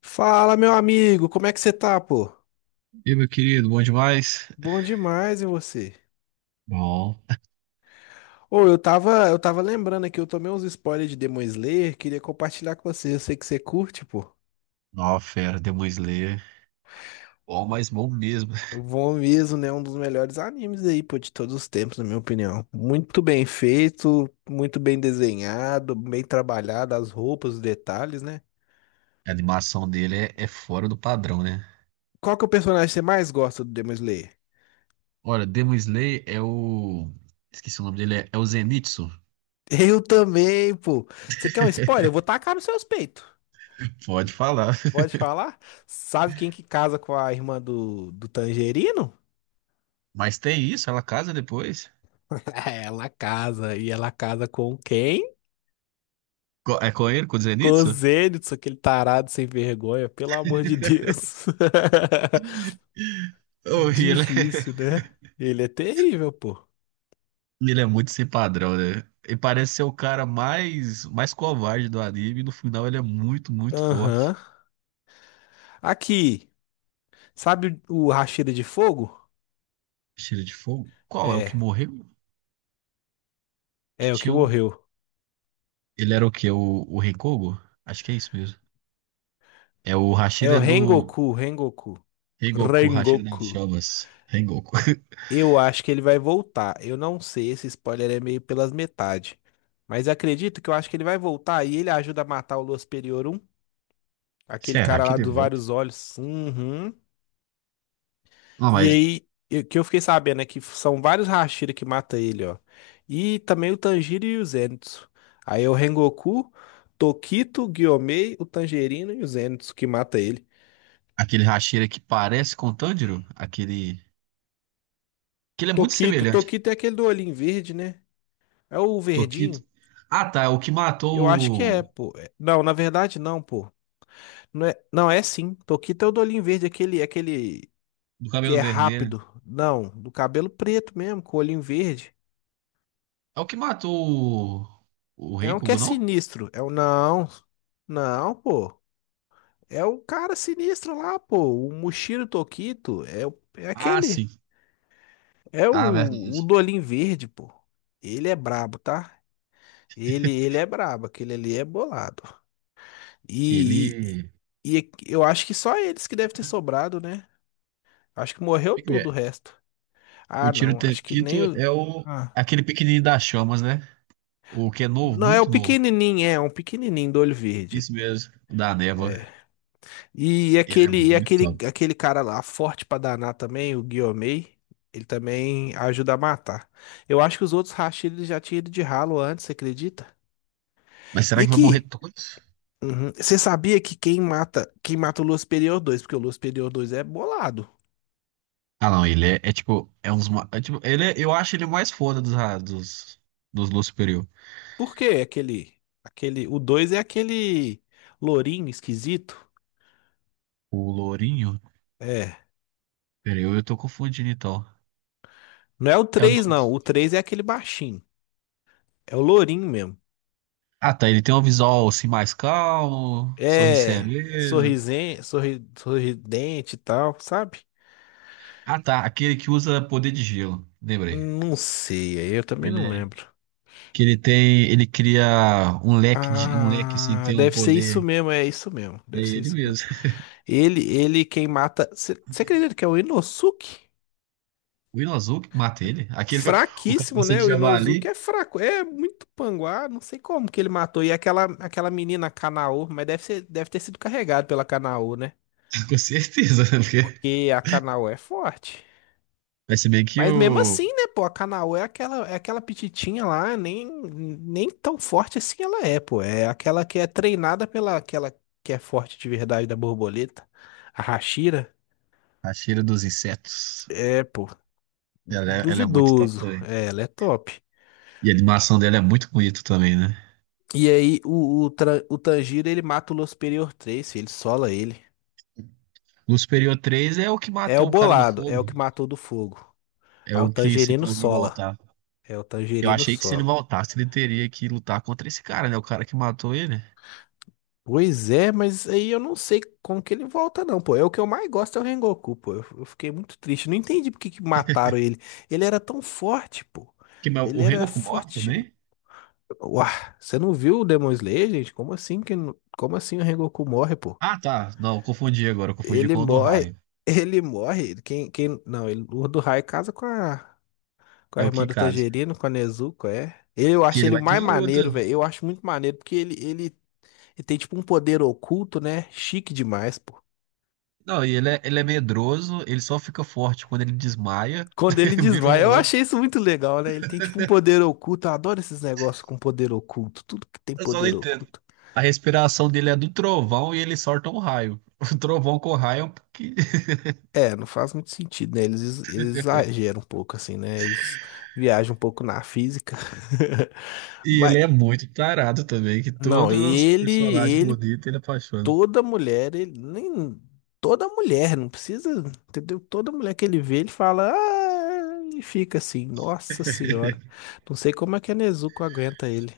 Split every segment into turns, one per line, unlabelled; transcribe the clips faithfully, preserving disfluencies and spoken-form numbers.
Fala, meu amigo, como é que você tá, pô?
E aí, meu querido, bom demais?
Bom demais, e você?
Bom,
Ô, eu tava, eu tava lembrando aqui, eu tomei uns spoilers de Demon Slayer, queria compartilhar com você, eu sei que você curte, pô.
nova fera, Demon Slayer. Bom, mas bom mesmo.
Bom mesmo, né? Um dos melhores animes aí, pô, de todos os tempos, na minha opinião. Muito bem feito, muito bem desenhado, bem trabalhado, as roupas, os detalhes, né?
A animação dele é, é fora do padrão, né?
Qual que é o personagem que você mais gosta do Demon Slayer?
Olha, Demon Slayer é o. Esqueci o nome dele, é, é o Zenitsu.
Eu também, pô. Você quer um spoiler? Eu vou tacar nos seus peitos.
Pode falar.
Pode falar? Sabe quem que casa com a irmã do, do Tangerino?
Mas tem isso, ela casa depois.
Ela casa. E ela casa com quem?
Co- É com ele, com o
Com o
Zenitsu?
Zenitsu, aquele tarado sem vergonha, pelo amor de Deus.
Oh, e ele é...
Difícil, né? Ele é terrível, pô.
ele é muito sem padrão, né? Ele parece ser o cara mais, mais covarde do anime. E no final, ele é muito, muito
Aham.
forte.
Aqui, sabe o Hashira de Fogo?
Cheiro de fogo? Qual é o que
É,
morreu? Que
é o que
tinha um.
morreu.
Ele era o quê? O, o Rengoku? Acho que é isso mesmo. É o
É o
Hashira é do
Rengoku, Rengoku.
Rengoku, o Hashira das
Rengoku.
Chamas. Rengoku.
Eu acho que ele vai voltar. Eu não sei, esse spoiler é meio pelas metades. Mas acredito que eu acho que ele vai voltar e ele ajuda a matar o Lua Superiorum, aquele
Será
cara
que
lá
ele
dos
volta?
vários olhos. Uhum.
Não,
E
mas
aí, eu- que eu fiquei sabendo é que são vários Hashira que mata ele, ó. E também o Tanjiro e o Zenitsu. Aí é o Rengoku, Tokito, Gyomei, o Tangerino e o Zenitsu que mata ele.
aquele Hashira que parece com o Tanjiro, aquele. Que ele é muito
Tokito,
semelhante
Tokito é aquele do olhinho verde, né? É o
ao Tokito.
verdinho?
Ah, tá. É o que
Eu acho que
matou
é,
o.
pô. É- Não, na verdade não, pô. Não é, não, é sim. Toquita é o do olhinho verde, aquele, aquele,
Do
que
cabelo
é
vermelho.
rápido. Não, do cabelo preto mesmo, com o olhinho verde.
É o que matou o. O
É um que é
Rengoku, não?
sinistro. É o não. Não, pô. É o cara sinistro lá, pô. O Mushiro Tokito é, o- é
Ah,
aquele.
sim.
É
Ah,
o, o
verdade.
do olhinho verde, pô. Ele é brabo, tá? Ele, ele é brabo, aquele ali é bolado. E,
Ele.
e, e eu acho que só eles que devem ter sobrado, né? Acho que morreu
Como é que
tudo
é?
o resto.
O
Ah,
Tiro
não. Acho que
Tequito
nem o.
é o.
Ah.
Aquele pequenininho das chamas, né? O que é novo,
Não, é o
muito novo.
pequenininho, é um pequenininho do olho verde.
Isso mesmo, o da Neva.
É. E
Ele é
aquele, e
muito
aquele,
top.
aquele cara lá, forte pra danar também, o Guiomei, ele também ajuda a matar. Eu acho que os outros Rashid já tinham ido de ralo antes, você acredita?
Mas
E
será que vai morrer
aqui,
todos?
uhum, você sabia que quem mata, quem mata o Lua Superior dois. Porque o Lua Superior dois é bolado.
Ah, não, ele é, é tipo, é uns. Ma- é tipo, ele é- eu acho ele o mais foda dos, ra- dos, dos Lua Superior.
Por quê? Aquele, aquele, o dois é aquele lourinho esquisito.
O Lourinho?
É.
Peraí, eu, eu tô confundindo então.
Não é o
É o do.
três não. O três é aquele baixinho. É o lourinho mesmo.
Ah, tá, ele tem um visual assim mais calmo, sorriso
É
sereno.
sorrisen, sorri, sorridente e tal, sabe?
Ah, tá, aquele que usa poder de gelo, lembrei.
Não sei, aí eu também não
Ele é.
lembro.
Que ele tem. Ele cria um leque, de, um leque assim, que
Ah,
tem um
deve ser isso
poder.
mesmo, é isso mesmo.
É
Deve ser
ele
isso mesmo.
mesmo.
Ele, ele quem mata. Você acredita que é o Inosuke?
O Hilo Azul que mata ele? Aquele, o
Fraquíssimo,
cabeça
né?
de
O Inosuke
javali?
é fraco, é muito panguá, não sei como que ele matou. E aquela, aquela, menina Kanao, mas deve ser, deve ter sido carregado pela Kanao, né?
Com certeza, né? Porque
Porque a Kanao é forte.
vai ser bem que
Mas mesmo
o,
assim, né, pô, a Kanaô é aquela, é aquela, pititinha lá, nem, nem tão forte assim ela é, pô. É aquela que é treinada pela aquela que é forte de verdade da borboleta, a Hashira.
a cheira dos insetos,
É, pô,
ela é, ela é muito top
duvidoso.
também.
É, ela é top.
E a animação dela é muito bonita também, né?
E aí o, o, Tra- o Tanjiro, ele mata o Losperior três, filho, ele sola ele.
No Superior três é o que
É o
matou o cara do
bolado, é o
fogo.
que matou do fogo.
É
Aí o
o que você
Tangerino
falou que vai
sola.
voltar.
É o
Eu
Tangerino
achei que se ele
sola.
voltasse, ele teria que lutar contra esse cara, né? O cara que matou ele.
Pois é, mas aí eu não sei como que ele volta, não, pô. É o que eu mais gosto é o Rengoku, pô. Eu, eu fiquei muito triste. Não entendi por que que mataram ele. Ele era tão forte, pô.
Que, mas
Ele
o
era
Rengoku morre
forte.
também?
Uau, você não viu o Demon Slayer, gente? Como assim que não- como assim o Rengoku morre, pô?
Ah, tá. Não, eu confundi agora. Eu confundi
Ele
com o do
morre.
Raio.
Ele morre. Quem quem não, ele, o do Rai casa com a com
É
a
o
irmã do
Kikaze.
Tangerino, com a Nezuko, é. Eu
Que
acho
ele
ele o
vai ter
mais
uma luta.
maneiro, velho. Eu acho muito maneiro porque ele ele, ele tem tipo um poder oculto, né? Chique demais, pô.
Não, e ele é, ele é medroso, ele só fica forte quando ele desmaia,
Quando ele
vira um
desmaia, eu
relâmpago.
achei isso muito legal, né? Ele tem tipo um poder oculto. Eu adoro esses negócios com poder oculto. Tudo que tem
Eu só não
poder
entendo.
oculto.
A respiração dele é do trovão e ele solta um raio. O trovão com raio, porque...
É, não faz muito sentido, né? Eles, ex- eles exageram um pouco, assim, né? Eles viajam um pouco na física.
E
Mas,
ele é muito tarado também, que
não,
todos os
ele,
personagens
ele,
bonitos ele apaixona.
toda mulher, ele, nem, toda mulher, não precisa, entendeu? Toda mulher que ele vê, ele fala, ah, e fica assim, nossa senhora. Não sei como é que a Nezuko aguenta ele.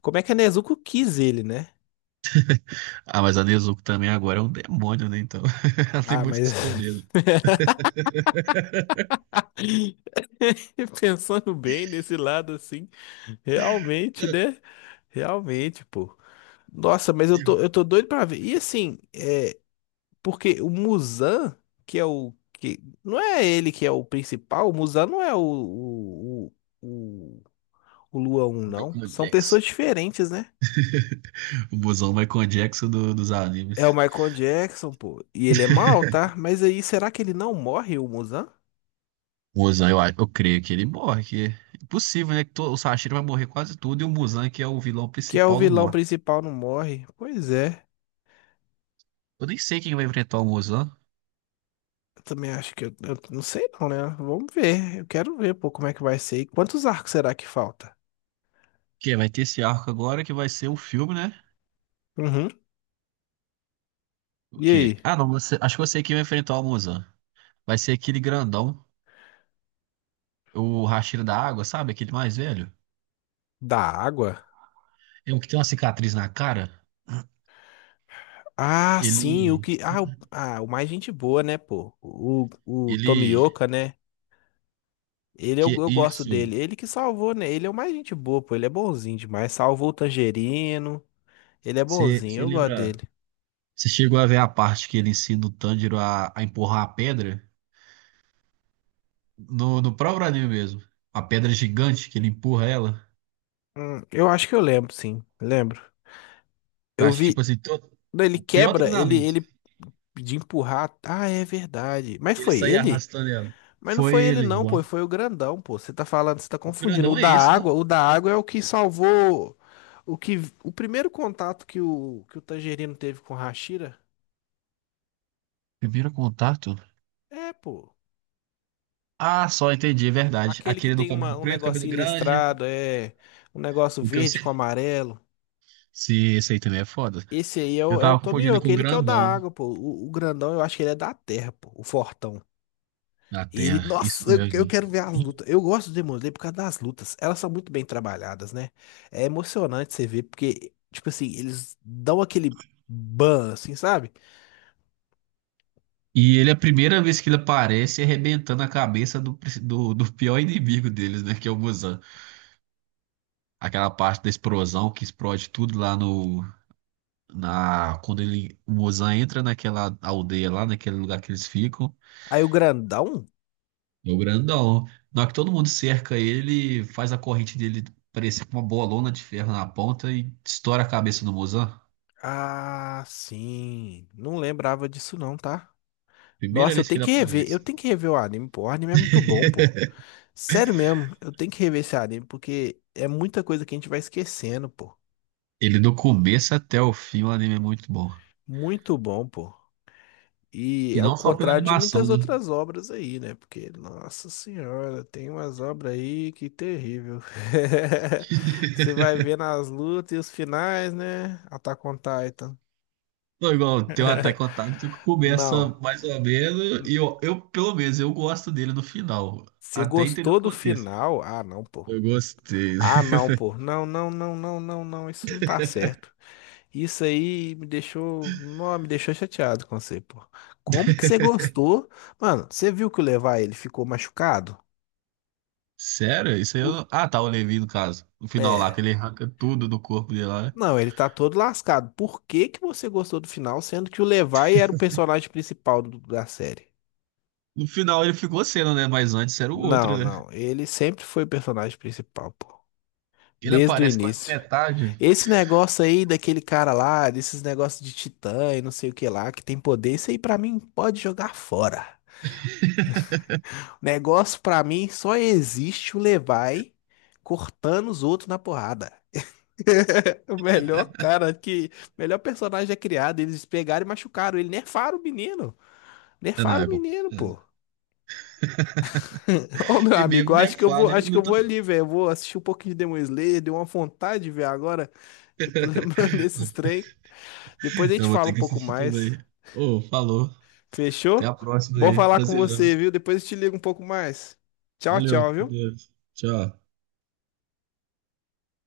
Como é que a Nezuko quis ele, né?
Ah, mas a Nezuko também agora é um demônio, né? Então, ela tem
Ah,
muito
mas
o que escolher, né?
pensando bem nesse lado assim, realmente, né? Realmente, pô. Nossa, mas eu
E
tô, eu
o
tô doido pra ver. E assim, é, porque o Muzan, que é o que não é ele que é o principal, o Muzan não é o, o, o, o o Lua um não.
Michael
São pessoas
Jackson.
diferentes, né?
O busão Michael Jackson do- dos
É o
animes.
Michael Jackson, pô. E ele é mal, tá? Mas aí, será que ele não morre, o Muzan?
O Muzan, eu, acho- eu creio que ele morre. Que... é impossível, né? Que to- o Sashiro vai morrer quase tudo e o Muzan, que é o vilão
Que é o
principal, não
vilão
morre.
principal, não morre? Pois é.
Eu nem sei quem vai enfrentar o Muzan.
Eu também acho que eu, eu não sei não, né? Vamos ver. Eu quero ver, pô, como é que vai ser. E quantos arcos será que falta?
Que? É, vai ter esse arco agora que vai ser o filme, né?
Uhum.
O
E
quê?
aí?
Ah, não, você... acho que eu sei quem vai enfrentar o Muzan. Vai ser aquele grandão, o Hashira da Água, sabe? Aquele mais velho.
Da água?
É o que tem uma cicatriz na cara.
Ah, sim, o
Ele.
que. Ah, o, ah, o mais gente boa, né, pô? O, o
Ele.
Tomioka, né? Ele eu,
Que
eu gosto dele.
isso?
Ele que salvou, né? Ele é o mais gente boa, pô. Ele é bonzinho demais. Salvou o Tangerino. Ele é
Você
bonzinho, eu gosto
lembra?
dele.
Você chegou a ver a parte que ele ensina o Tanjiro a, a empurrar a pedra? No, no próprio anime mesmo. A pedra gigante que ele empurra ela.
Hum, eu acho que eu lembro, sim. Lembro.
Que eu
Eu
acho, tipo
vi.
assim, todo,
Não, ele
o pior
quebra, ele,
treinamento.
ele de empurrar. Ah, é verdade. Mas
Ele
foi
sair
ele?
arrastando ela.
Mas não
Foi
foi ele
ele.
não,
O o
pô, foi o grandão, pô. Você tá falando, você tá confundindo. O
grandão é
da
esse, não?
água, o da água é o que salvou o que o primeiro contato que o que o Tangerino teve com o Hashira.
Primeiro contato?
É, pô.
Ah, só entendi, é verdade.
Aquele que
Aquele do
tem uma,
cabelo
um
preto, cabelo
negocinho
grande.
listrado, é um negócio
O que eu
verde com
sei.
amarelo.
Se esse aí também é foda.
Esse aí é
Eu
o, é o
tava confundindo ele com
Tomioka,
o
ele que é o da
grandão
água, pô. O, o grandão, eu acho que ele é da terra, pô, o fortão.
da
Ele,
Terra. Isso
nossa, eu eu
mesmo.
quero ver as lutas. Eu gosto do Demon Slayer por causa das lutas. Elas são muito bem trabalhadas, né? É emocionante você ver, porque, tipo assim, eles dão aquele ban, assim, sabe?
E ele, a primeira vez que ele aparece, é arrebentando a cabeça do, do, do pior inimigo deles, né? Que é o Muzan. Aquela parte da explosão que explode tudo lá no, na, quando ele, o Mozan, entra naquela aldeia lá, naquele lugar que eles ficam.
Aí o grandão.
É o grandão, na hora que todo mundo cerca ele, faz a corrente dele parecer com uma bolona de ferro na ponta e estoura a cabeça do Mozan.
Ah, sim. Não lembrava disso, não, tá?
Primeira
Nossa, eu
vez que
tenho
ele
que rever. Eu
aparece.
tenho que rever o anime, pô. O anime é muito bom, pô. Sério mesmo, eu tenho que rever esse anime, porque é muita coisa que a gente vai esquecendo, pô.
Ele, do começo até o fim, o anime é muito bom,
Muito bom, pô. E
e
ao
não só pela
contrário de
animação,
muitas
né?
outras obras aí, né? Porque, nossa senhora, tem umas obras aí que terrível. Você vai ver nas lutas e os finais, né? Attack on Titan.
Pô, igual tem o Attack on Titan que começa
Não.
mais ou menos e eu, eu pelo menos eu gosto dele no final,
Você
até entender o
gostou do
contexto.
final? Ah, não, pô.
Eu gostei.
Ah, não, pô. Não, não, não, não, não, não. Isso não tá certo. Isso aí me deixou. Não, me deixou chateado com você, pô. Como que você gostou? Mano, você viu que o Levi ele ficou machucado?
Sério? Isso aí eu...
O-
não- Ah, tá, o Levi, no caso. No final lá, que
É.
ele arranca tudo do corpo dele lá, né?
Não, ele tá todo lascado. Por que que você gostou do final, sendo que o Levi era o personagem principal do- da série?
No final ele ficou sendo, né? Mas antes era o
Não,
outro, né?
não. Ele sempre foi o personagem principal, pô.
Ele
Desde o
aparece quase na
início.
metade.
Esse negócio aí daquele cara lá, desses negócios de titã e não sei o que lá, que tem poder, isso aí pra mim pode jogar fora. O negócio pra mim só existe o Levi cortando os outros na porrada. O melhor cara que, melhor personagem é criado, eles pegaram e machucaram ele, nerfaram o menino.
É, não,
Nerfaram
é
o menino,
complicado.
pô. Ô, meu
E
amigo, eu
mesmo
acho que eu vou,
defado, ele
acho que eu
luta
vou ali,
mais.
velho. Eu vou assistir um pouquinho de Demon Slayer, deu uma vontade de ver agora, que eu tô lembrando desses trem. Depois a
Eu
gente
vou
fala um
ter que
pouco
assistir
mais.
também. Ô, falou. Até a
Fechou?
próxima
Bom
aí.
falar com
Prazerão.
você, viu? Depois eu te ligo um pouco mais. Tchau,
Valeu.
tchau, viu?
Adeus. Tchau.